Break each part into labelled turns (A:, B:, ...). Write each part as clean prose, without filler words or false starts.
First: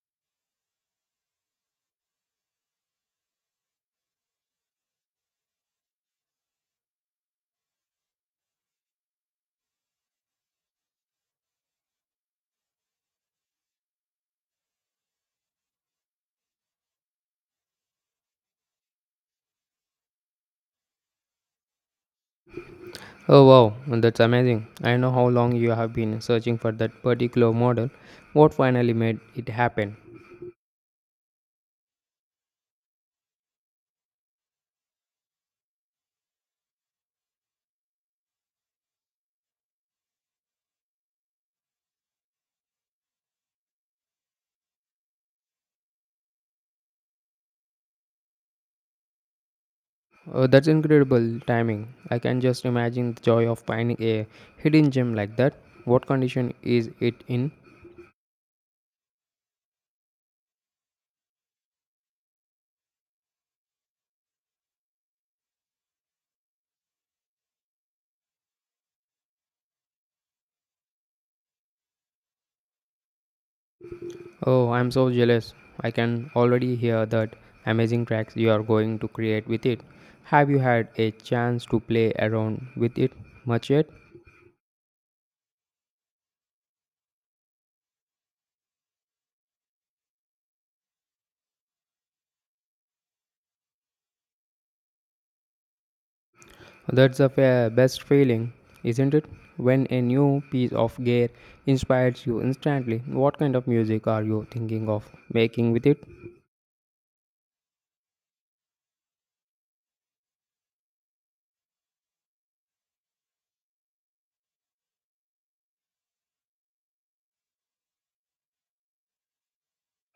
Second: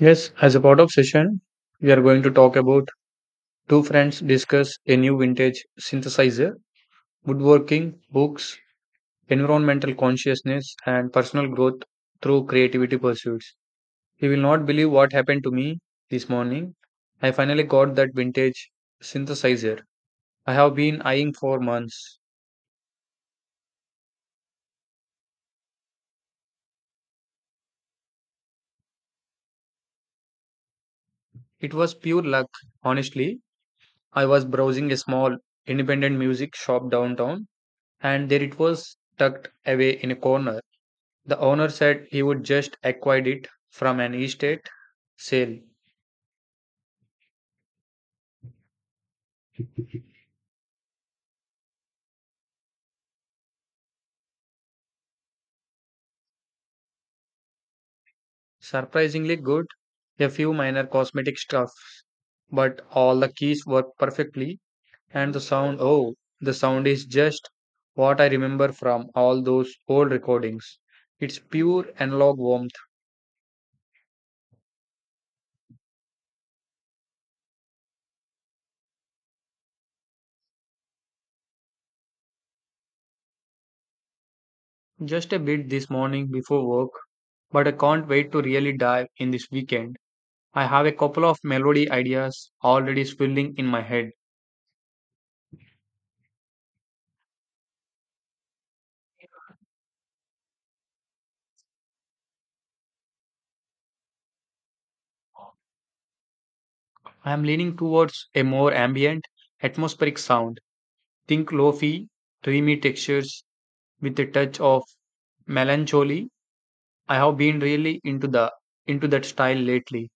A: Yes, as a part of session, we are going to talk about two friends discuss a new vintage synthesizer, woodworking, books, environmental consciousness, and personal growth through creativity pursuits. You will not believe what happened to me this morning. I finally got that vintage synthesizer I have been eyeing for months.
B: Oh wow, well, that's amazing. I know how long you have been searching for that particular model. What finally made it happen?
A: It was pure luck, honestly. I was browsing a small independent music shop downtown, and there it was tucked away in a corner. The owner said he would just acquired it from an estate sale.
B: Oh, that's incredible timing. I can just imagine the joy of finding a hidden gem like that. What condition is it in?
A: Surprisingly good, a few minor cosmetic stuffs, but all the keys work perfectly and the sound oh, the sound is just what I remember from all those old recordings. It's pure analog warmth.
B: Oh, I'm so jealous. I can already hear that amazing tracks you are going to create with it. Have you had a chance to play around with it much yet?
A: Just a bit this morning before work, but I can't wait to really dive in this weekend. I have a couple of melody ideas already swirling in my head.
B: That's the best feeling, isn't it? When a new piece of gear inspires you instantly, what kind of music are you thinking of making with it?
A: I am leaning towards a more ambient, atmospheric sound. Think lo-fi, dreamy textures with a touch of melancholy. I have been really into that style lately.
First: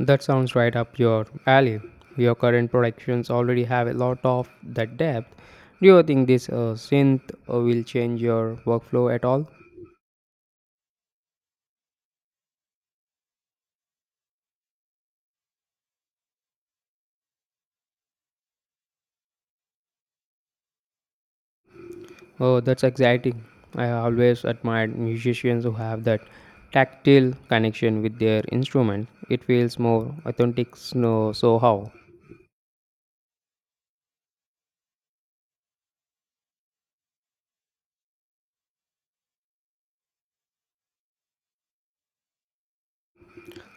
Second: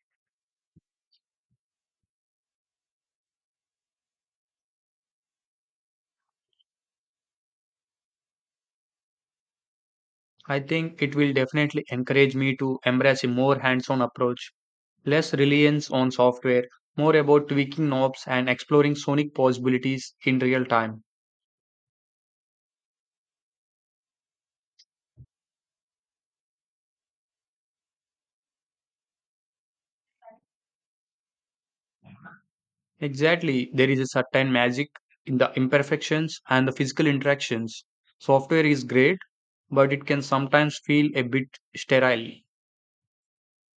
B: That sounds right up your alley. Your current productions already have a lot of that depth. Do you think this synth will change your workflow at all?
A: I think it will definitely encourage me to embrace a more hands-on approach, less reliance on software, more about tweaking knobs and exploring sonic possibilities in real time.
B: Oh, that's exciting. I always admired musicians who have that tactile connection with their instrument. It feels more authentic. No, so how?
A: Exactly, there is a certain magic in the imperfections and the physical interactions. Software is great but it can sometimes feel a bit sterile.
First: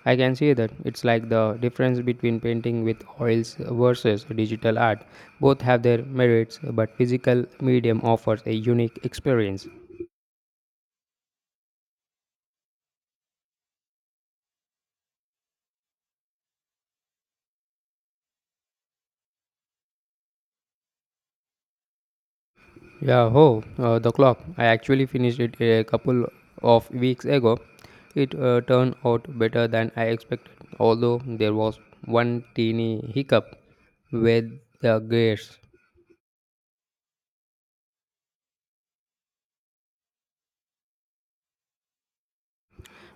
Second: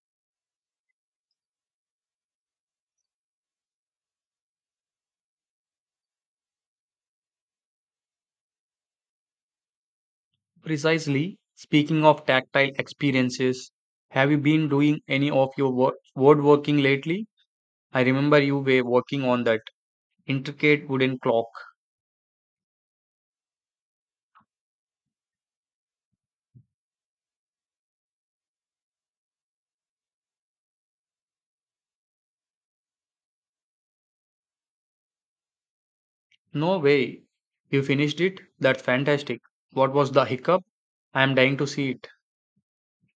B: I can see that it's like the difference between painting with oils versus digital art. Both have their merits, but physical medium offers a unique experience.
A: Precisely, speaking of tactile experiences, have you been doing any of your word lately? I remember you were working on that intricate wooden clock.
B: Yeah, oh, the clock. I actually finished it a couple of weeks ago. It turned out better than I expected, although there was one teeny hiccup with the gears.
A: No way. You finished it? That's fantastic. What was the hiccup? I am dying to see it.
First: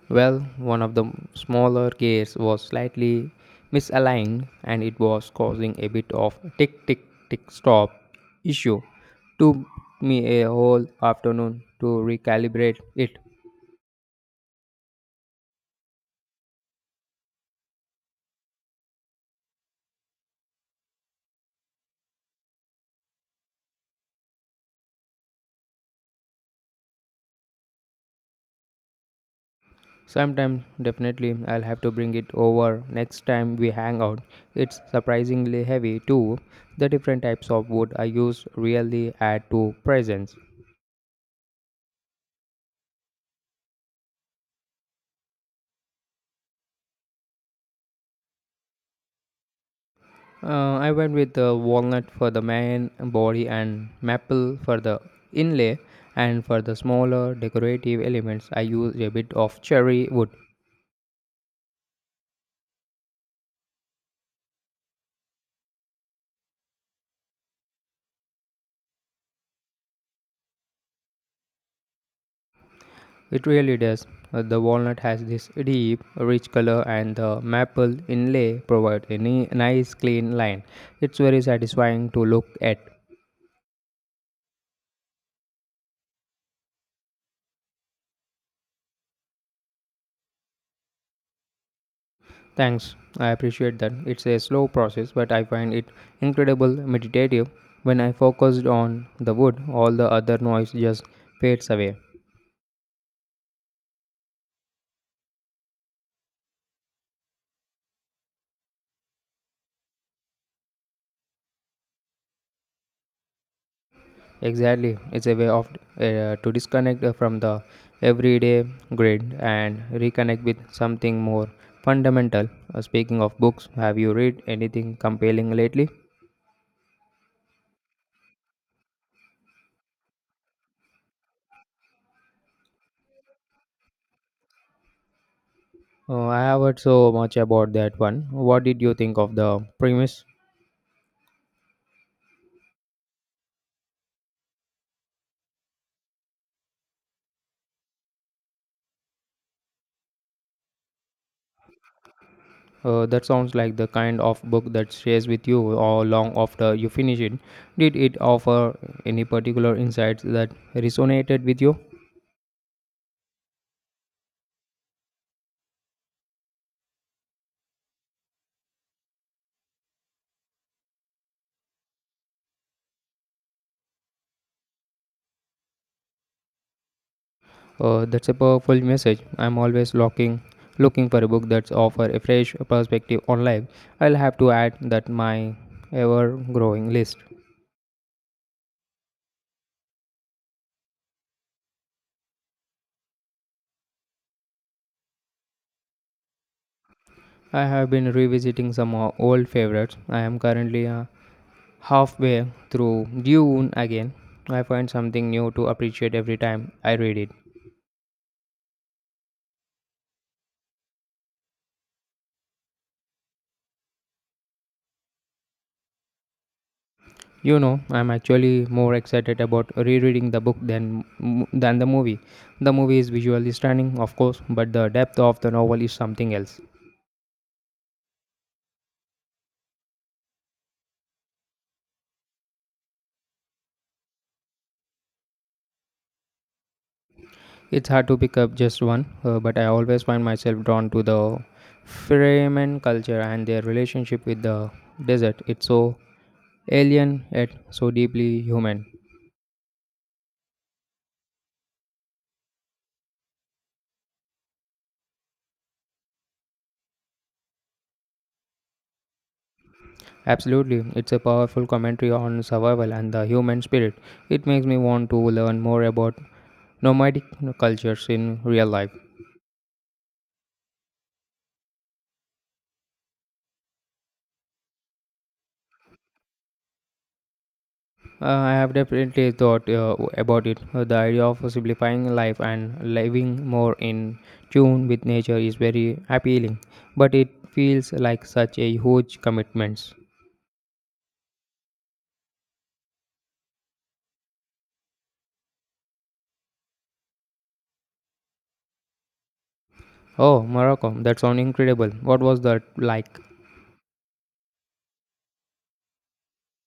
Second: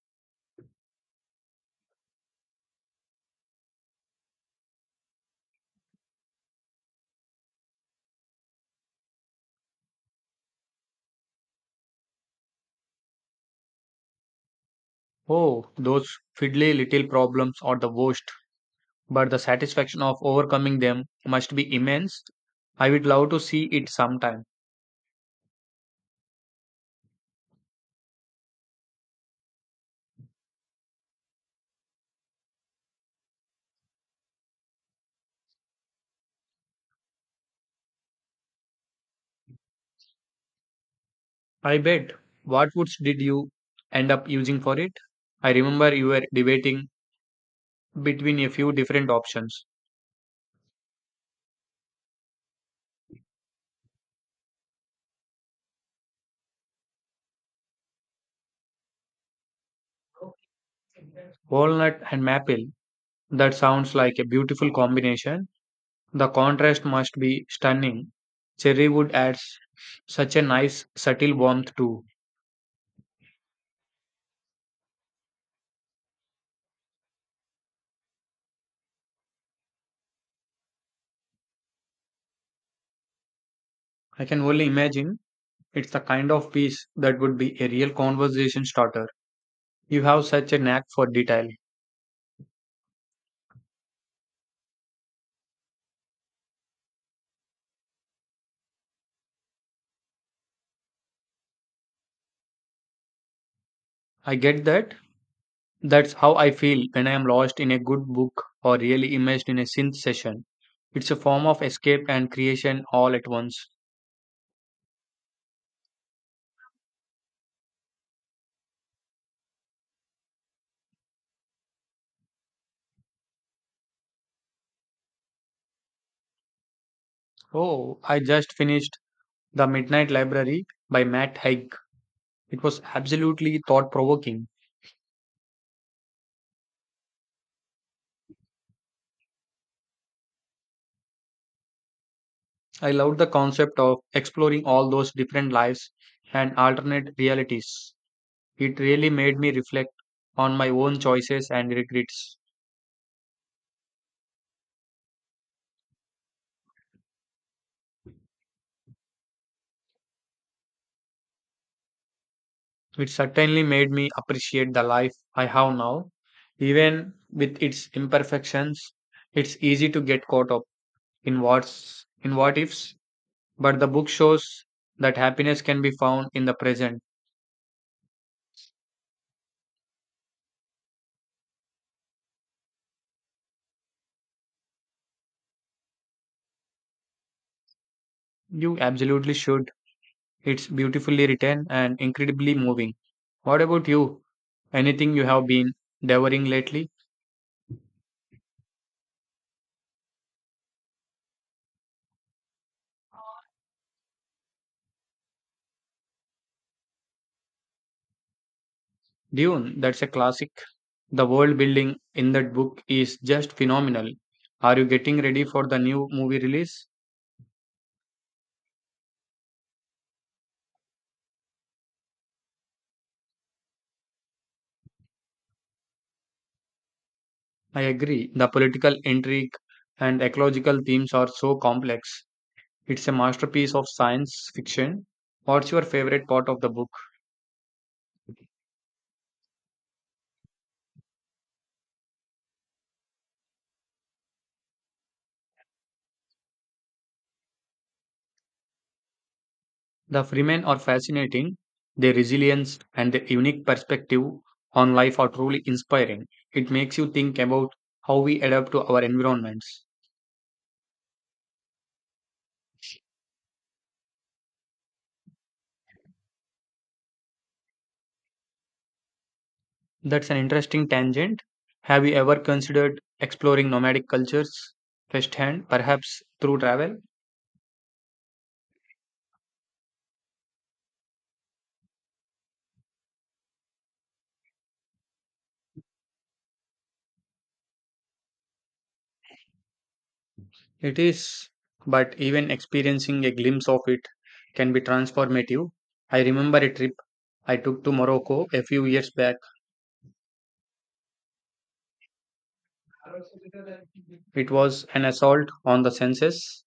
B: Well, one of the smaller gears was slightly misaligned and it was causing a bit of tick tick tick stop issue. Took me a whole afternoon to recalibrate it.
A: Oh, those fiddly little problems are the worst, but the satisfaction of overcoming them must be immense. I would love to see it sometime.
B: Sometime definitely I'll have to bring it over next time we hang out. It's surprisingly heavy too. The different types of wood I use really add to presence.
A: I bet. What woods did you end up using for it? I remember you were debating between a few different options.
B: I went with the walnut for the main body and maple for the inlay, and for the smaller decorative elements, I used a bit of cherry wood.
A: Walnut and maple. That sounds like a beautiful combination. The contrast must be stunning. Cherry wood adds such a nice, subtle warmth too.
B: It really does. The walnut has this deep, rich color, and the maple inlay provides a nice, clean line. It's very satisfying to look at.
A: I can only imagine. It's the kind of piece that would be a real conversation starter. You have such a knack for detail.
B: Thanks, I appreciate that. It's a slow process, but I find it incredible meditative. When I focused on the wood, all the other noise just fades away.
A: I get that. That's how I feel when I am lost in a good book or really immersed in a synth session. It's a form of escape and creation all at once.
B: Exactly, it's a way of to disconnect from the everyday grid and reconnect with something more fundamental. Speaking of books, have you read anything compelling lately?
A: Oh, I just finished The Midnight Library by Matt Haig. It was absolutely thought provoking.
B: I have heard so much about that one. What did you think of the premise?
A: I loved the concept of exploring all those different lives and alternate realities. It really made me reflect on my own choices and regrets.
B: That sounds like the kind of book that stays with you all long after you finish it. Did it offer any particular insights that resonated with you?
A: It certainly made me appreciate the life I have now, even with its imperfections. It's easy to get caught up in what ifs, but the book shows that happiness can be found in the present.
B: Oh, that's a powerful message. I'm always looking for a book that's offer a fresh perspective on life. I'll have to add that my ever-growing list.
A: You absolutely should. It's beautifully written and incredibly moving. What about you? Anything you have been devouring lately?
B: I have been revisiting some old favorites. I am currently halfway through Dune again. I find something new to appreciate every time I read it.
A: Dune, that's a classic. The world building in that book is just phenomenal. Are you getting ready for the new movie release?
B: You know, I'm actually more excited about rereading the book than the movie. The movie is visually stunning, of course, but the depth of the novel is something else.
A: I agree. The political intrigue and ecological themes are so complex. It's a masterpiece of science fiction. What's your favorite part of the book?
B: It's hard to pick up just one, but I always find myself drawn to the Fremen culture and their relationship with the desert. It's so alien yet so deeply human.
A: The Freemen are fascinating. Their resilience and their unique perspective on life are truly inspiring. It makes you think about how we adapt to our environments.
B: Absolutely, it's a powerful commentary on survival and the human spirit. It makes me want to learn more about nomadic cultures in real life.
A: That's an interesting tangent. Have you ever considered exploring nomadic cultures firsthand, perhaps through travel?
B: I have definitely thought about it. The idea of simplifying life and living more in tune with nature is very appealing, but it feels like such a huge commitment.
A: It is, but even experiencing a glimpse of it can be transformative. I remember a trip I took to Morocco a few years back.
B: Oh, Morocco, that sounds incredible. What was that like?
A: It was an assault on the senses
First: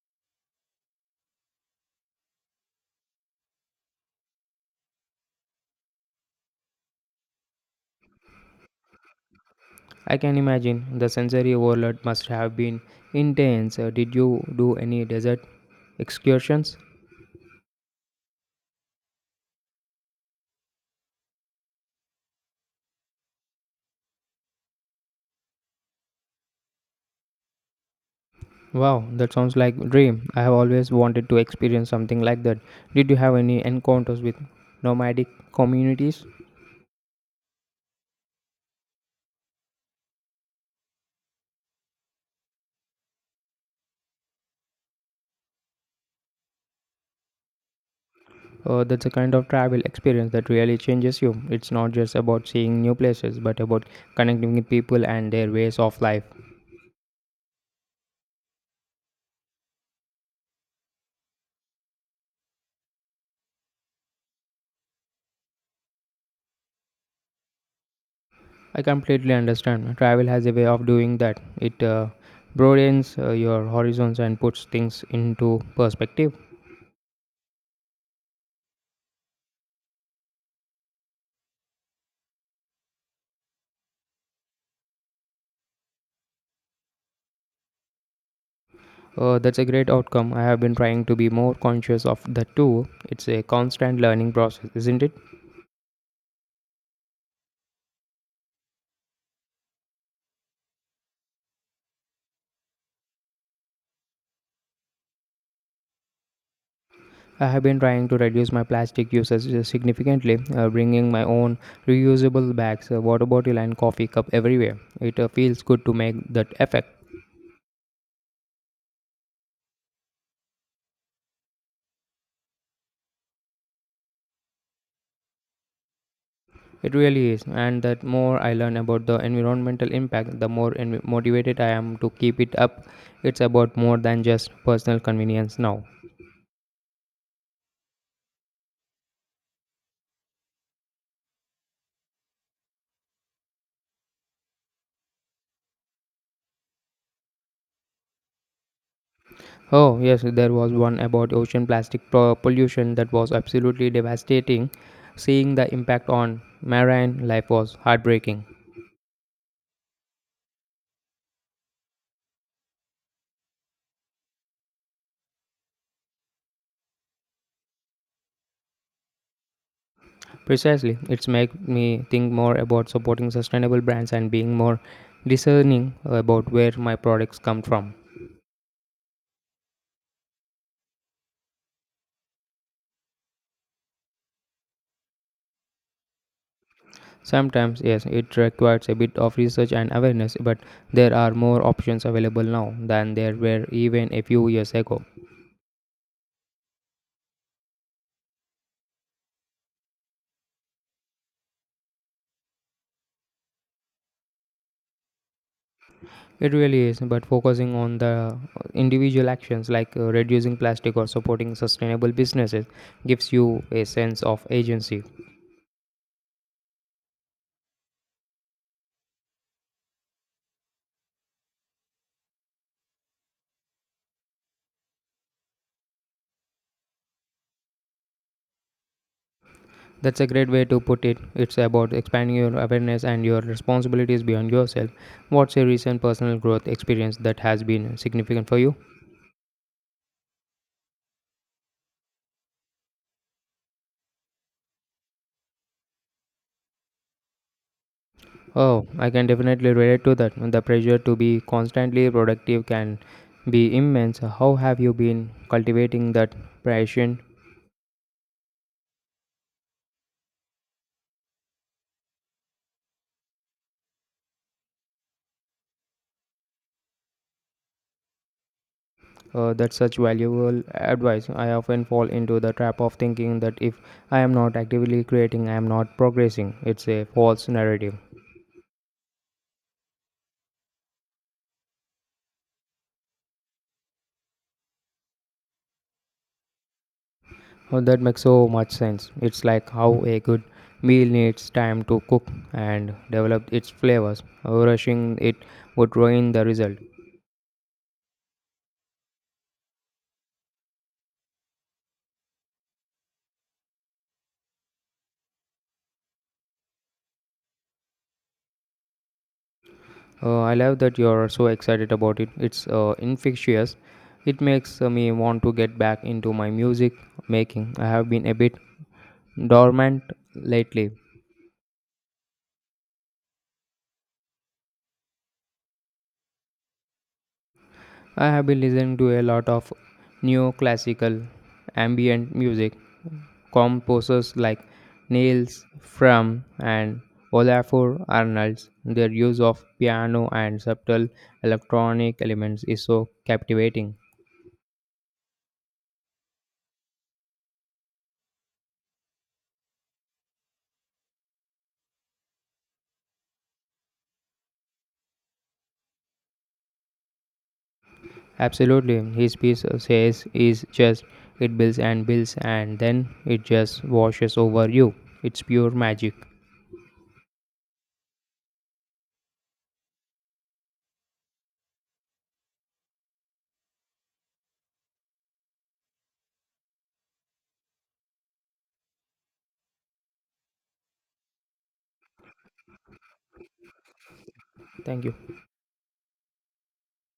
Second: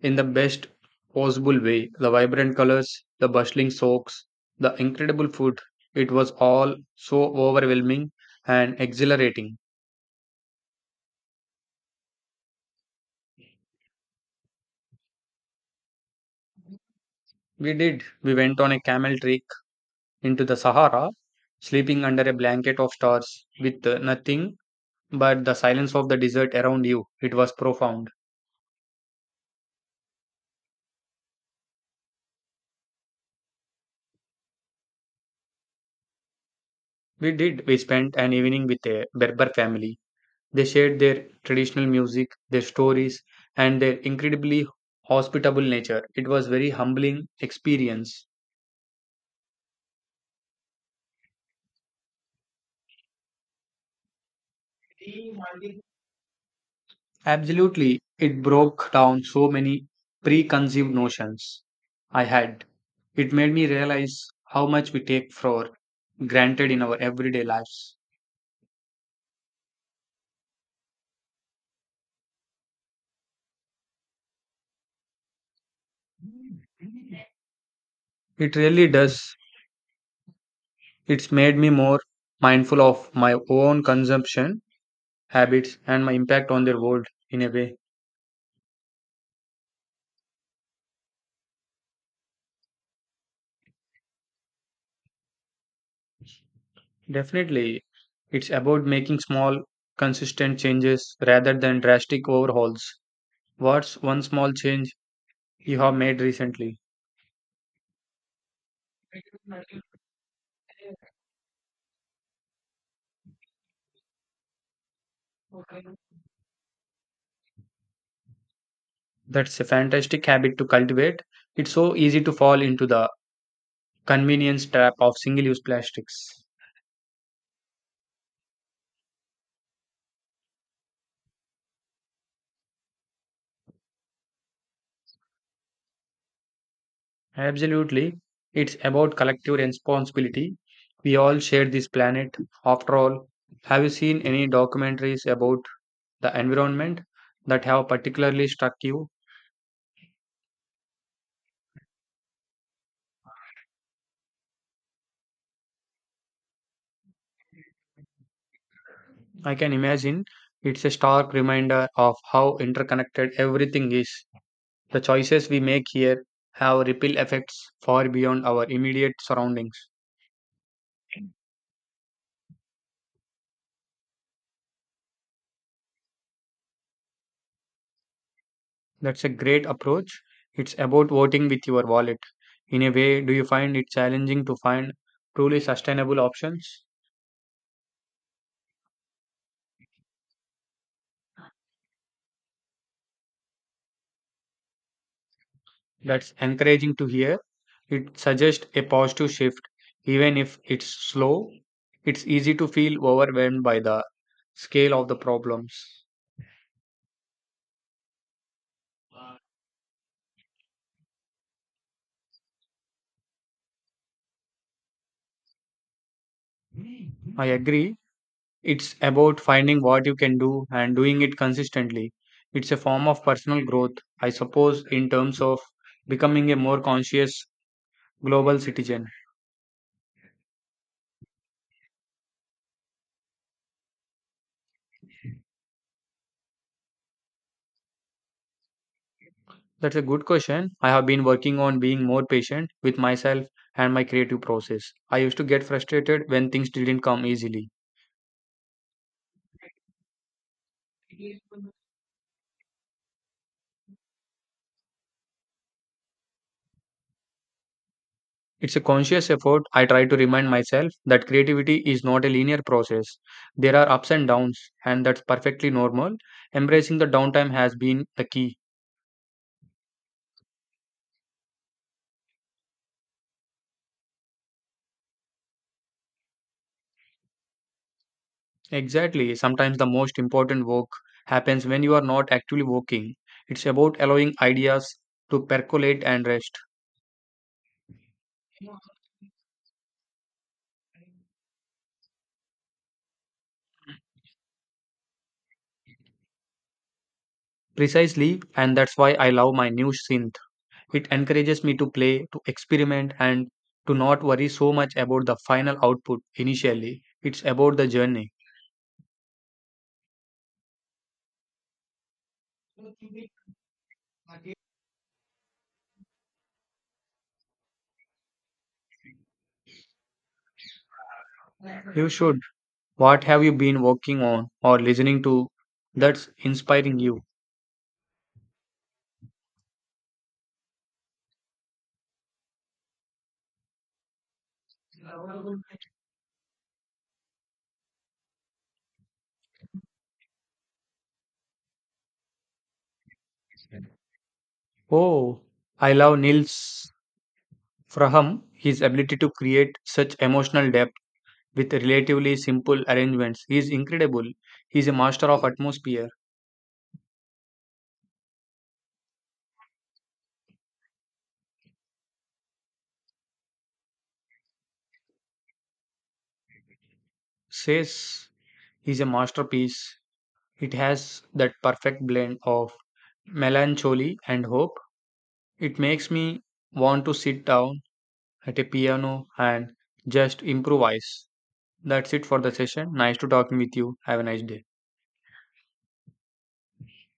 A: in the best possible way. The vibrant colors, the bustling soaks, the incredible food. It was all so overwhelming and exhilarating.
B: I can imagine the sensory overload must have been intense. Did you do any desert excursions?
A: We did. We went on a camel trek into the Sahara, sleeping under a blanket of stars with nothing but the silence of the desert around you. It was profound.
B: Wow, that sounds like a dream. I have always wanted to experience something like that. Did you have any encounters with nomadic communities?
A: We did. We spent an evening with a Berber family. They shared their traditional music, their stories, and their incredibly hospitable nature. It was very humbling experience.
B: That's a kind of travel experience that really changes you. It's not just about seeing new places, but about connecting with people and their ways of life.
A: Absolutely, it broke down so many preconceived notions I had. It made me realize how much we take for granted in our everyday lives.
B: I completely understand. Travel has a way of doing that. It broadens your horizons and puts things into perspective.
A: It really does. It's made me more mindful of my own consumption habits and my impact on the world in a way.
B: That's a great outcome. I have been trying to be more conscious of that too. It's a constant learning process, isn't it?
A: Definitely, it's about making small, consistent changes rather than drastic overhauls. What's one small change you have made recently?
B: I have been trying to reduce my plastic usage significantly, bringing my own reusable bags, water bottle, and coffee cup everywhere. It feels good to make that effect.
A: That's a fantastic habit to cultivate. It's so easy to fall into the convenience trap of single use plastics.
B: It really is, and the more I learn about the environmental impact, the more motivated I am to keep it up. It's about more than just personal convenience now.
A: Absolutely. It's about collective responsibility. We all share this planet. After all, have you seen any documentaries about the environment that have particularly struck you?
B: Oh, yes, there was one about ocean plastic pollution that was absolutely devastating. Seeing the impact on marine life was heartbreaking.
A: I can imagine it's a stark reminder of how interconnected everything is. The choices we make here have ripple effects far beyond our immediate surroundings.
B: Precisely, it's make me think more about supporting sustainable brands and being more discerning about where my products come from.
A: That's a great approach. It's about voting with your wallet. In a way, do you find it challenging to find truly sustainable options?
B: Sometimes, yes, it requires a bit of research and awareness, but there are more options available now than there were even a few years ago.
A: That's encouraging to hear. It suggests a positive shift, even if it's slow. It's easy to feel overwhelmed by the scale of the problems.
B: It really is, but focusing on the individual actions like reducing plastic or supporting sustainable businesses gives you a sense of agency.
A: I agree. It's about finding what you can do and doing it consistently. It's a form of personal growth, I suppose, in terms of becoming a more conscious global citizen.
B: That's a great way to put it. It's about expanding your awareness and your responsibilities beyond yourself. What's a recent personal growth experience that has been significant for you?
A: That's a good question. I have been working on being more patient with myself and my creative process. I used to get frustrated when things didn't come easily.
B: Oh, I can definitely relate to that. The pressure to be constantly productive can be immense. How have you been cultivating that passion?
A: It's a conscious effort. I try to remind myself that creativity is not a linear process. There are ups and downs, and that's perfectly normal. Embracing the downtime has been the key.
B: That's such valuable advice. I often fall into the trap of thinking that if I am not actively creating, I am not progressing. It's a false narrative.
A: Exactly. Sometimes the most important work happens when you are not actually working. It's about allowing ideas to percolate and rest.
B: Oh, that makes so much sense. It's like how a good meal needs time to cook and develop its flavors. Rushing it would ruin the result.
A: Precisely, and that's why I love my new synth. It encourages me to play, to experiment, and to not worry so much about the final output initially. It's about the journey.
B: I love that you're so excited about it. It's infectious. It makes me want to get back into my music making. I have been a bit dormant lately.
A: You should. What have you been working on or listening to that's inspiring you?
B: I have been listening to a lot of neoclassical ambient music. Composers like Niels Fram and Olafur Arnalds, their use of piano and subtle electronic elements is so captivating.
A: Oh, I love Nils Fraham. His ability to create such emotional depth with relatively simple arrangements is incredible. He's a master of atmosphere.
B: Absolutely, his piece says is just it builds and builds and then it just washes over you. It's pure magic.
A: Says he's a masterpiece. It has that perfect blend of melancholy and hope. It makes me want to sit down at a piano and just improvise. That's it for the session. Nice to talking with you. Have a nice day.
B: Thank you.